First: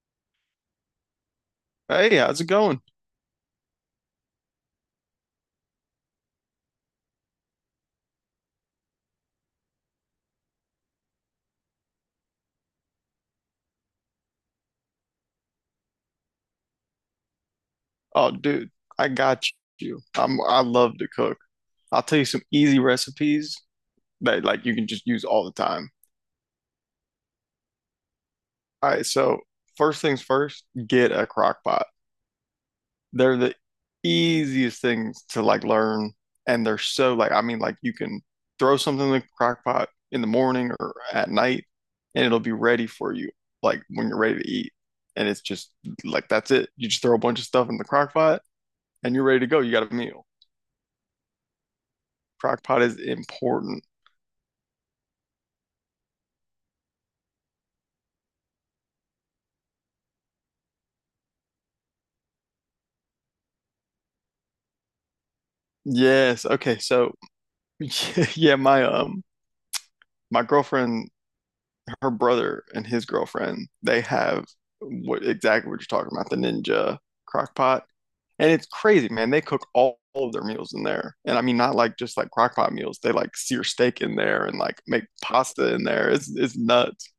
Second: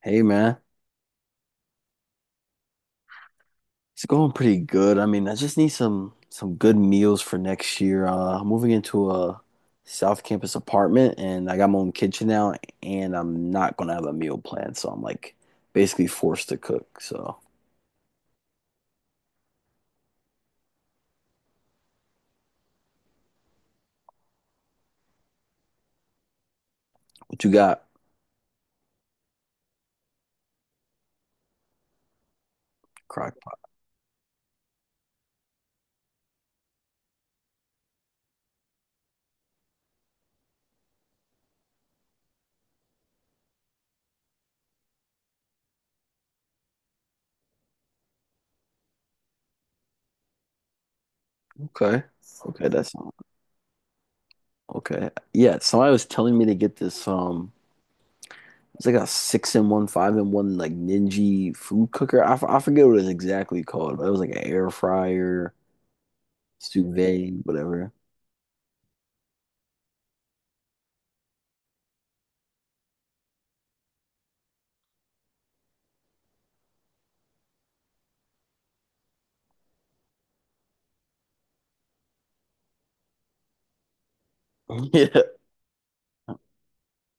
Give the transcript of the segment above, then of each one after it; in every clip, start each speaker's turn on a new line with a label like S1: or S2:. S1: Hey man,
S2: Hey, how's it going?
S1: it's going pretty good. I mean, I just need some good meals for next year. I'm moving into a South Campus apartment, and I got my own kitchen now, and I'm not gonna have a meal plan, so I'm like basically forced to cook. So,
S2: Oh, dude, I got you. I love to cook. I'll tell you some easy recipes that like you can just use all the time.
S1: what you got?
S2: All right, so first things first, get a crock pot. They're
S1: Crock
S2: the
S1: pot.
S2: easiest things to like learn and they're so like I mean like you can throw something in the crock pot in the morning or at night and it'll be ready for you like when you're ready to eat. And it's just like that's it. You just throw a bunch of stuff in the crock pot and you're ready to go. You got a meal.
S1: Okay.
S2: Crock
S1: Okay,
S2: pot
S1: that's
S2: is important.
S1: okay. Yeah, somebody was telling me to get this it's like a six in one, five in one, like Ninja food cooker. I forget what it's exactly called, but it was like an air fryer,
S2: Yes. Okay.
S1: sous
S2: So
S1: vide, whatever.
S2: yeah, my girlfriend, her brother and his girlfriend, they have what exactly what you're talking about, the Ninja crock pot. And it's crazy, man. They cook all of their meals in there. And I mean not like just like crock pot meals. They like sear steak in there and like make
S1: Yeah.
S2: pasta in there. It's nuts.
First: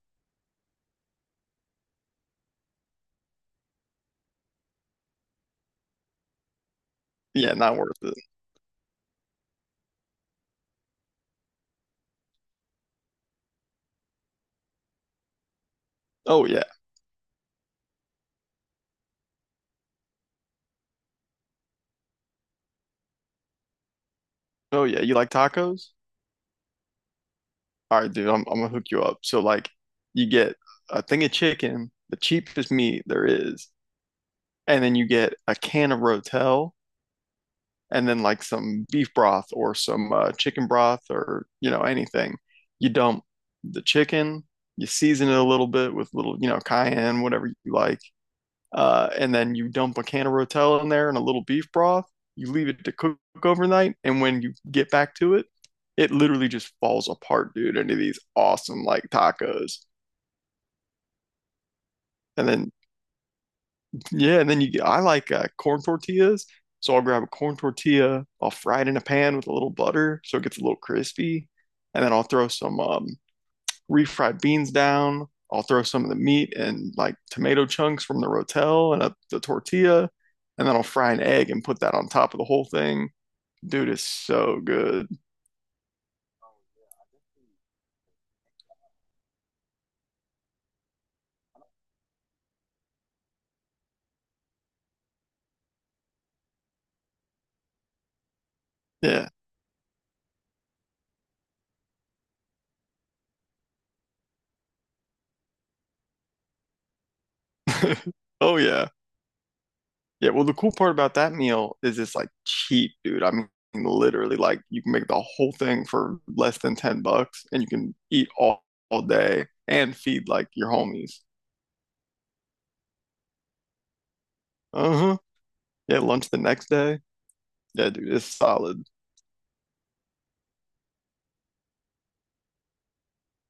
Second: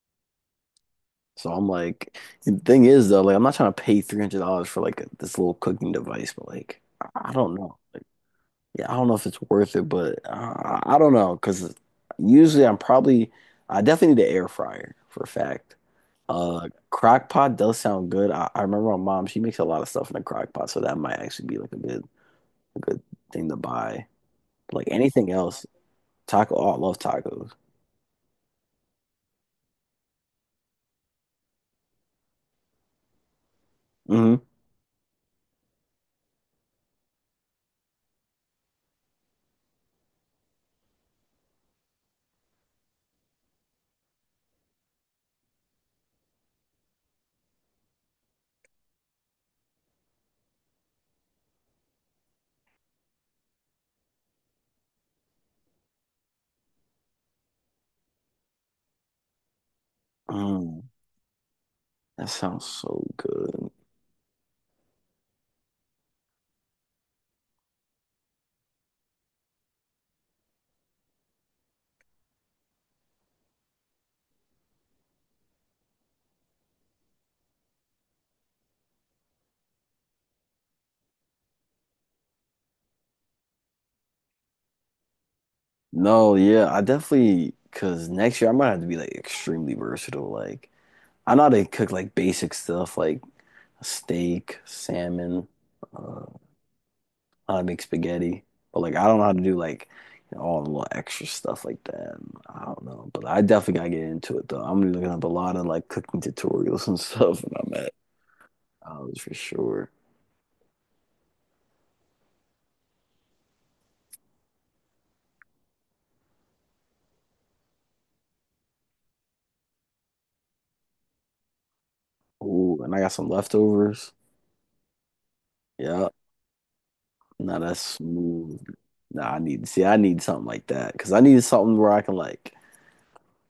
S1: So I'm like, the thing is though, like I'm not trying to pay $300 for like this little cooking device, but like I
S2: Yeah,
S1: don't know.
S2: not worth
S1: Like,
S2: it.
S1: yeah, I don't know if it's worth it, but I don't know because usually I'm probably, I definitely need an air fryer for a fact.
S2: Oh yeah.
S1: Crock pot does sound good. I remember my mom, she makes a lot of stuff in a crock pot, so that might actually be like a good thing to buy.
S2: Oh
S1: Like
S2: yeah. You like
S1: anything else,
S2: tacos?
S1: taco, oh, I love tacos.
S2: All right, dude, I'm gonna hook you up. So like you get a thing of chicken, the cheapest meat there is,
S1: Hmm.
S2: and then you get a can of Rotel and then like some beef broth or some chicken broth or you know anything. You dump the chicken, you season it a little bit with little, you know, cayenne, whatever you like and then you dump a can of Rotel in there and a little beef broth. You leave it to cook overnight, and when you get back to it, it literally just falls apart, dude, into these awesome like tacos.
S1: Mm, that
S2: And
S1: sounds
S2: then
S1: so good.
S2: yeah, and then you get I like corn tortillas, so I'll grab a corn tortilla, I'll fry it in a pan with a little butter so it gets a little crispy, and then I'll throw some refried beans down. I'll throw some of the meat and like tomato chunks from the rotel and a, the tortilla, and then I'll fry an egg and put that on top of the whole thing. Dude, it's so good.
S1: No, yeah, I definitely because next year I might have to be like extremely versatile. Like I know how to cook like basic stuff like steak, salmon, uh, how to make spaghetti, but like I don't know
S2: Yeah.
S1: how to do like you know, all the little extra stuff like that. I don't know, but I definitely gotta get into it though. I'm gonna be looking up a lot of like cooking tutorials and stuff when I'm at
S2: Oh yeah.
S1: college for sure.
S2: Yeah, well the cool part about that meal is it's like cheap, dude. I mean literally like you can make the whole thing for less than 10 bucks and you can eat all day and feed like your homies.
S1: Ooh, and I got some leftovers.
S2: Uh-huh. Yeah,
S1: Yeah.
S2: lunch the next day.
S1: No, that's
S2: Yeah, dude, it's
S1: smooth.
S2: solid.
S1: Nah, I need see, I need something like that because I need something where I can like,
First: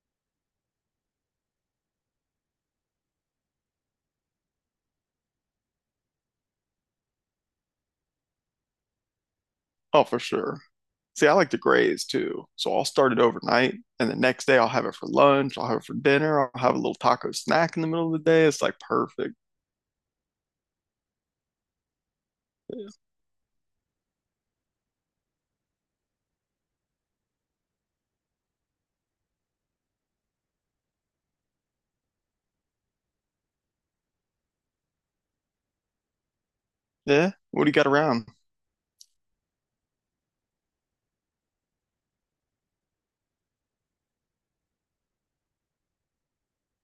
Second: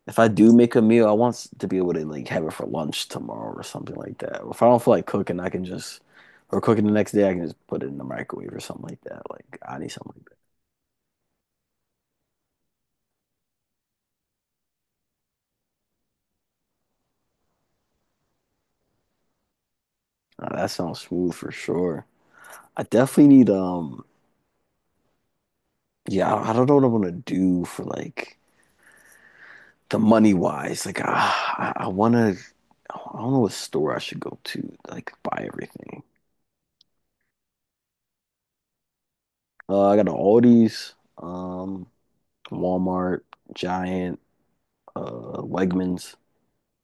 S1: if I do make a meal, to be able to like have it for lunch tomorrow or something like that. Or if I don't feel like cooking, I can just or cooking the next day, I can just put it in the microwave or something like that. Like I need
S2: Oh,
S1: something
S2: for
S1: like
S2: sure. See, I like to graze too. So I'll start it overnight, and the next day I'll have it for lunch. I'll have it for dinner. I'll have a little taco snack in the middle of the day. It's like perfect.
S1: that. Nah, that sounds smooth for sure. I definitely need yeah, I don't know what I want to do for like the money wise. I want to, I don't know what store I should go to like buy everything.
S2: Yeah. What do you got around?
S1: I got an Aldi's, Walmart, Giant, Wegmans.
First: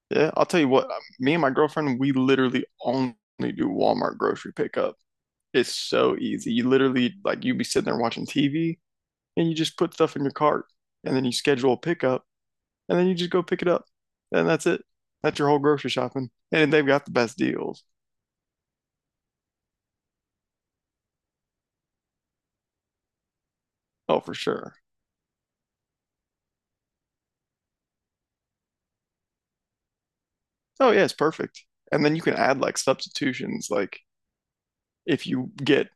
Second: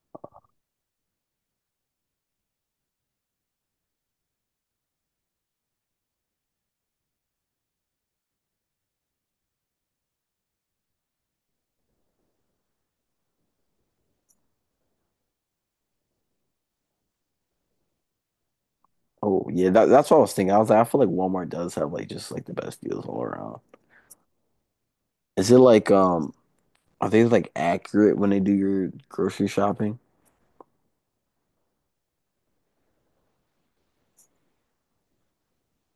S2: Yeah. I'll tell you what, me and my girlfriend, we literally only do Walmart grocery pickup. It's so easy. You literally, like, you be sitting there watching TV and you just put stuff in your cart and then you schedule a pickup and then you just go pick it up. And that's it. That's your whole grocery shopping. And they've got the best deals.
S1: Oh yeah, that's what I was thinking. I was like, I feel like Walmart does have like just like the best deals all around.
S2: Oh, for sure.
S1: Is it like are they like accurate when they do your grocery shopping?
S2: Oh yeah, it's perfect. And then you can add like substitutions, like if you get,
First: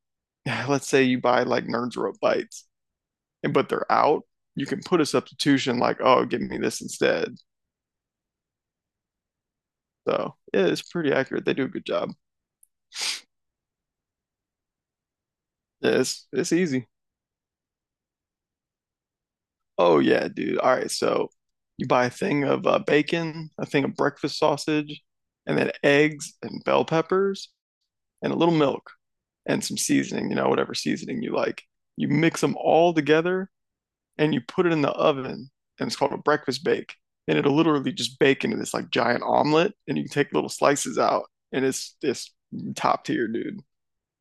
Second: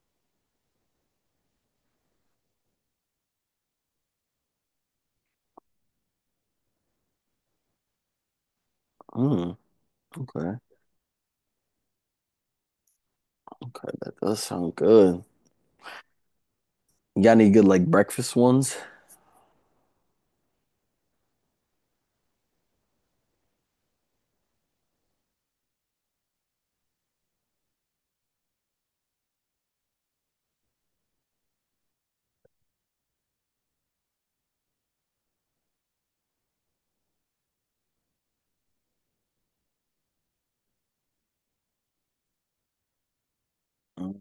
S2: let's say you buy like Nerds Rope bites, and but they're out, you can put a substitution like, oh, give me this instead.
S1: Mm,
S2: So
S1: okay,
S2: yeah, it's pretty accurate. They do a good job.
S1: okay, that does sound good.
S2: Yeah, it's easy.
S1: You got any good like breakfast ones?
S2: Oh yeah, dude. All right, so you buy a thing of bacon, a thing of breakfast sausage, and then eggs and bell peppers and a little milk and some seasoning, you know, whatever seasoning you like. You mix them all together and you put it in the oven, and it's called a breakfast bake. And it'll literally just bake into this like giant omelet, and you can take little slices out, and it's top tier, dude.
S1: Mm.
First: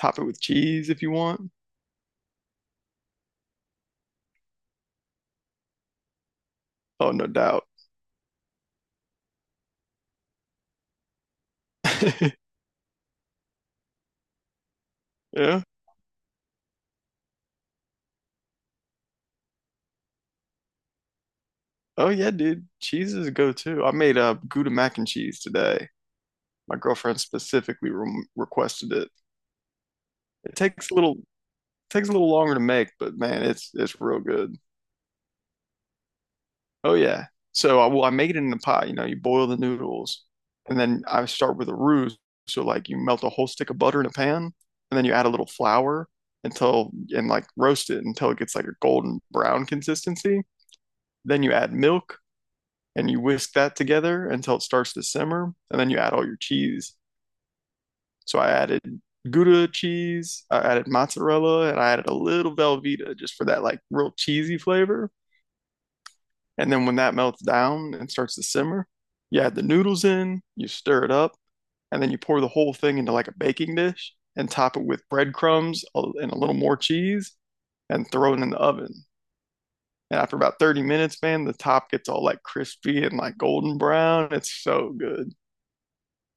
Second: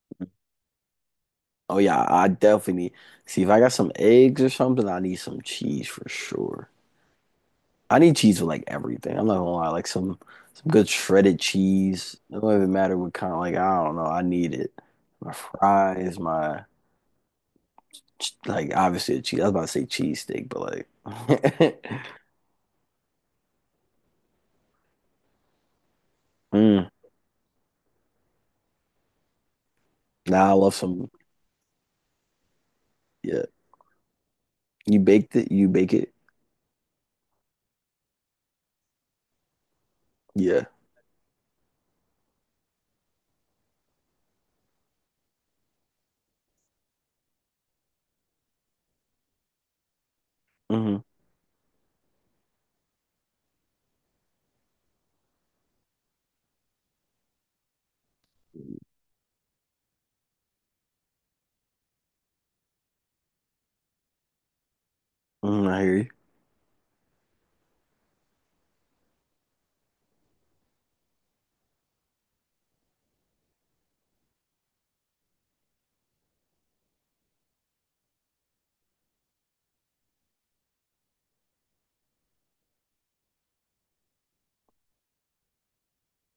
S2: Top it with cheese if you want.
S1: Oh yeah, I definitely need. See if I got some eggs or something, I need some cheese for sure.
S2: Oh, no doubt.
S1: I need cheese with like everything. I'm not gonna lie, like some good shredded cheese. It don't even matter what kind, like I don't know, I need it. My
S2: Yeah.
S1: fries, like obviously a cheese. I was about to say cheese steak, but like
S2: Oh yeah, dude. Cheese is a go-to. I made a Gouda mac and cheese today. My
S1: mm,
S2: girlfriend specifically re requested it.
S1: nah, I
S2: It
S1: love some
S2: takes a little longer to make, but man,
S1: yeah.
S2: it's real good.
S1: You baked it, you bake it.
S2: Oh yeah. So I well, I make it in the pot. You know, you boil the noodles,
S1: Yeah.
S2: and then I start with a roux. So like you melt a whole stick of butter in a pan, and then you add a little flour until and like roast it until it gets like a golden brown consistency.
S1: Hmm.
S2: Then you add milk and you whisk that together until it starts to simmer, and then you add all your cheese. So I added Gouda cheese, I added mozzarella, and I added a little Velveeta just for that like real cheesy flavor.
S1: Hmm, I hear you.
S2: And then when that melts down and starts to simmer, you add the noodles in, you stir it up, and then you pour the whole thing into like a baking dish and top it with breadcrumbs and a little more cheese and throw it in the oven. And after about 30 minutes, man, the top gets all like crispy and like golden brown. It's so good.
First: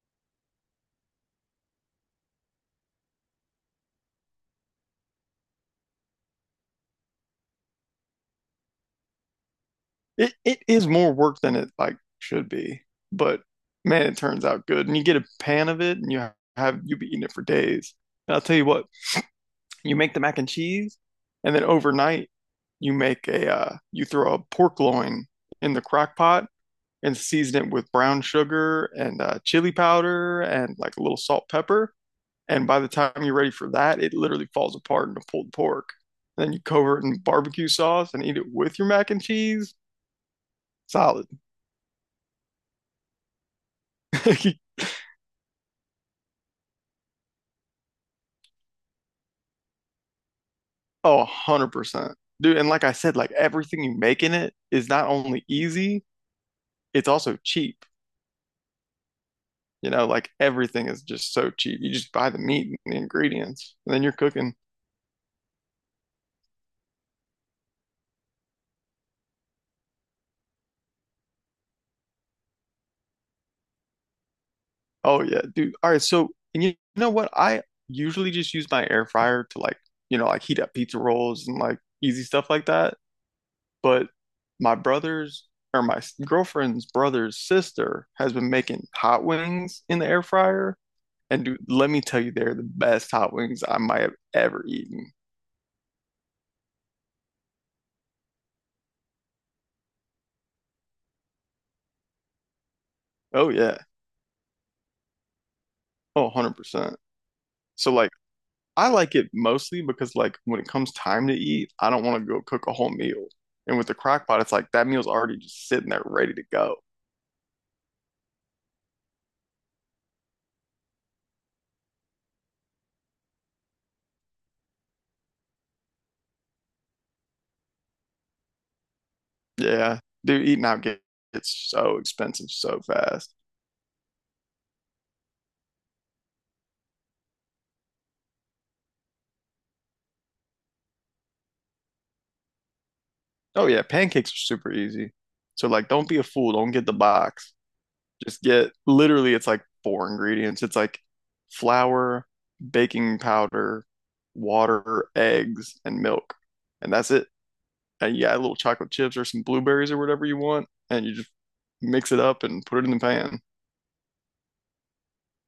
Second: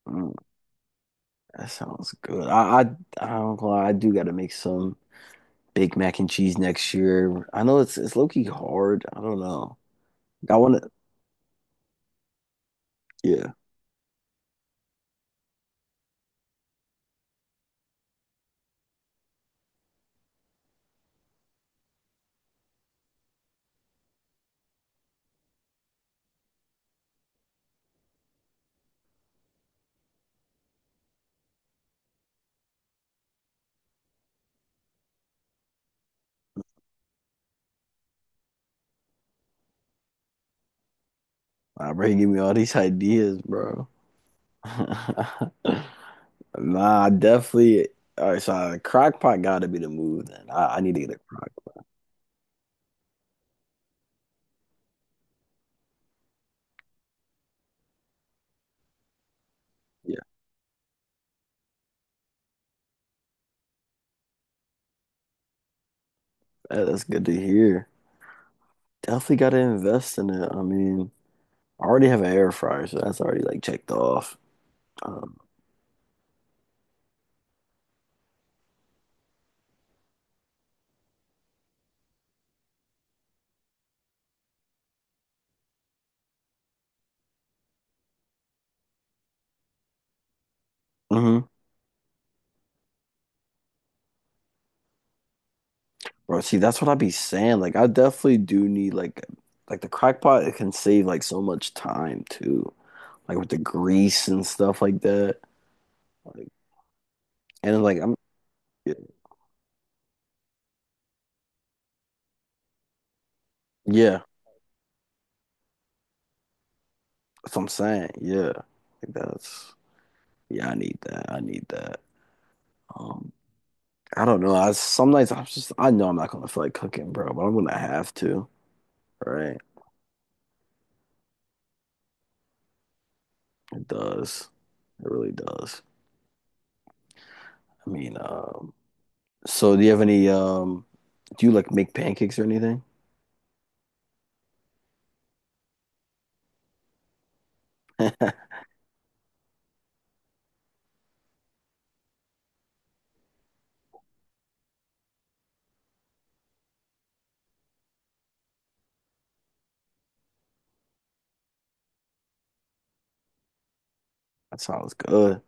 S1: Mm, that sounds good. I don't gonna lie, I do gotta make some. Big Mac and cheese next year. I know it's low key hard. I don't know.
S2: It
S1: I
S2: it
S1: want
S2: is
S1: to.
S2: more work than it like should be, but
S1: Yeah,
S2: man, it turns out good. And you get a pan of it and you have you be eating it for days. And I'll tell you what, you make the mac and cheese, and then overnight you make a you throw a pork loin in the crock pot and season it with brown sugar and chili powder and like a little salt pepper. And by the time you're ready for that, it literally falls apart into pulled pork. And then you cover it in barbecue sauce and eat it with your mac and cheese. Solid.
S1: I bro, you give me all these ideas, bro. Nah, I definitely. All right, so crock pot gotta be the move. Then I need to get
S2: Oh,
S1: a crock.
S2: 100%. Dude, and like I said, like everything you make in it is not only easy, it's also cheap. You know,
S1: Yeah,
S2: like everything is just so cheap. You just buy the meat and the ingredients, and then you're cooking.
S1: that's good to hear. Definitely gotta invest in it. I mean, I already have an air fryer, so that's already like checked off.
S2: Oh
S1: Um,
S2: yeah, dude. All right, so and you know what? I usually just use my air fryer to like, you know, like heat up pizza rolls and like easy stuff like that. But my brother's or my s- girlfriend's brother's sister has been making hot wings in the air fryer. And
S1: hmm.
S2: dude, let me tell you, they're the best hot wings I might have ever eaten.
S1: Bro, see, that's what I be saying. Like, I definitely do need like the crock pot. It can save like so much time too. Like with
S2: Oh
S1: the
S2: yeah.
S1: grease and stuff like that.
S2: Oh,
S1: Like,
S2: 100%.
S1: and
S2: So
S1: like
S2: like
S1: I'm,
S2: I like it mostly because like when it comes time to eat, I don't want to go cook a whole meal. And with the
S1: yeah,
S2: crock pot, it's like that meal's already just sitting there ready to go.
S1: that's what I'm saying. Yeah, like that's yeah. I need that. I need that. Um, I don't know. I some nights I'm just I know I'm not gonna feel like cooking, bro, but I'm gonna have to. Right?
S2: Yeah. Dude, gets so expensive so fast.
S1: It does. It really does. I mean, so do you have any do you like make pancakes or anything?
S2: Oh yeah, pancakes are super easy. So like don't be a fool, don't get the box. Just get literally it's like four ingredients. It's like flour, baking powder, water, eggs, and milk. And that's it. And you add little chocolate chips or some blueberries or whatever you want, and you just mix it up and put it in the pan.
S1: That sounds good.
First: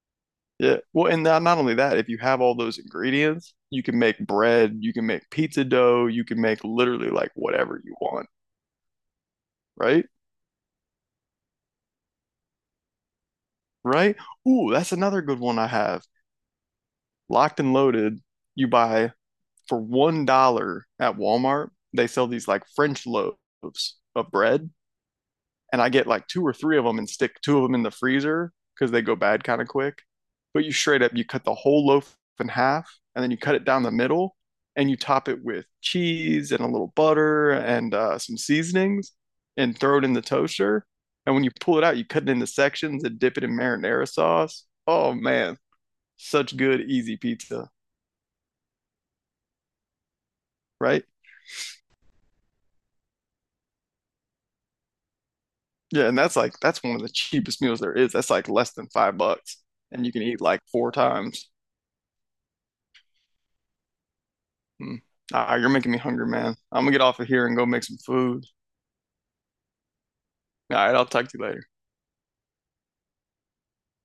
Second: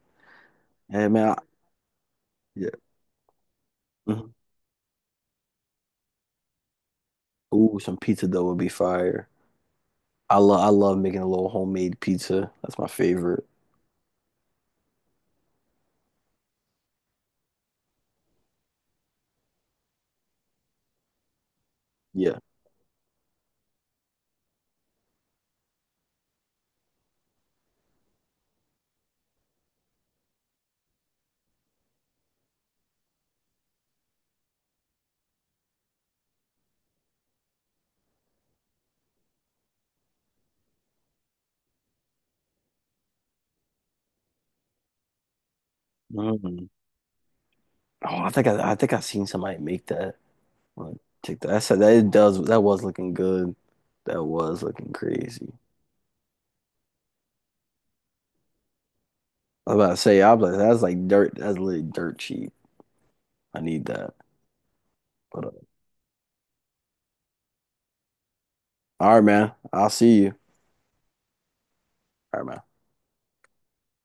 S2: Yeah.
S1: Hey
S2: Well, and
S1: man, I,
S2: not only that, if you have all
S1: yeah.
S2: those ingredients, you can make
S1: Mhm.
S2: bread, you can make pizza dough, you can make literally like
S1: Ooh,
S2: whatever
S1: some
S2: you
S1: pizza
S2: want,
S1: dough would be fire.
S2: right?
S1: I love making a little homemade pizza. That's my favorite.
S2: Right? Ooh, that's another good one I have. Locked and loaded, you buy for $1 at Walmart, they sell
S1: Yeah.
S2: these like French loaves of bread and I get like two or three of them and stick two of them in the freezer because they go bad kind of quick. But you straight up, you cut the whole loaf in half and then you cut it down the middle and you top it with cheese and a little butter and some seasonings and throw it in the toaster. And when you pull it out, you cut it into sections and dip it in marinara sauce. Oh man, such
S1: Mm.
S2: good, easy pizza,
S1: Oh, I think I've seen somebody make that on
S2: right?
S1: TikTok. I said, that it does that was looking good. That was looking crazy.
S2: Yeah, and that's like that's one of the cheapest meals there is. That's like less than 5 bucks,
S1: I was about to
S2: and you
S1: say
S2: can
S1: I was
S2: eat
S1: like
S2: like
S1: that's
S2: four
S1: like dirt.
S2: times.
S1: That's literally dirt cheap. I need that.
S2: Mm.
S1: But
S2: All right, you're making me hungry, man. I'm gonna get off of here and go make some food.
S1: all right, man. I'll see you.
S2: All right, I'll talk to you later.
S1: All right, man.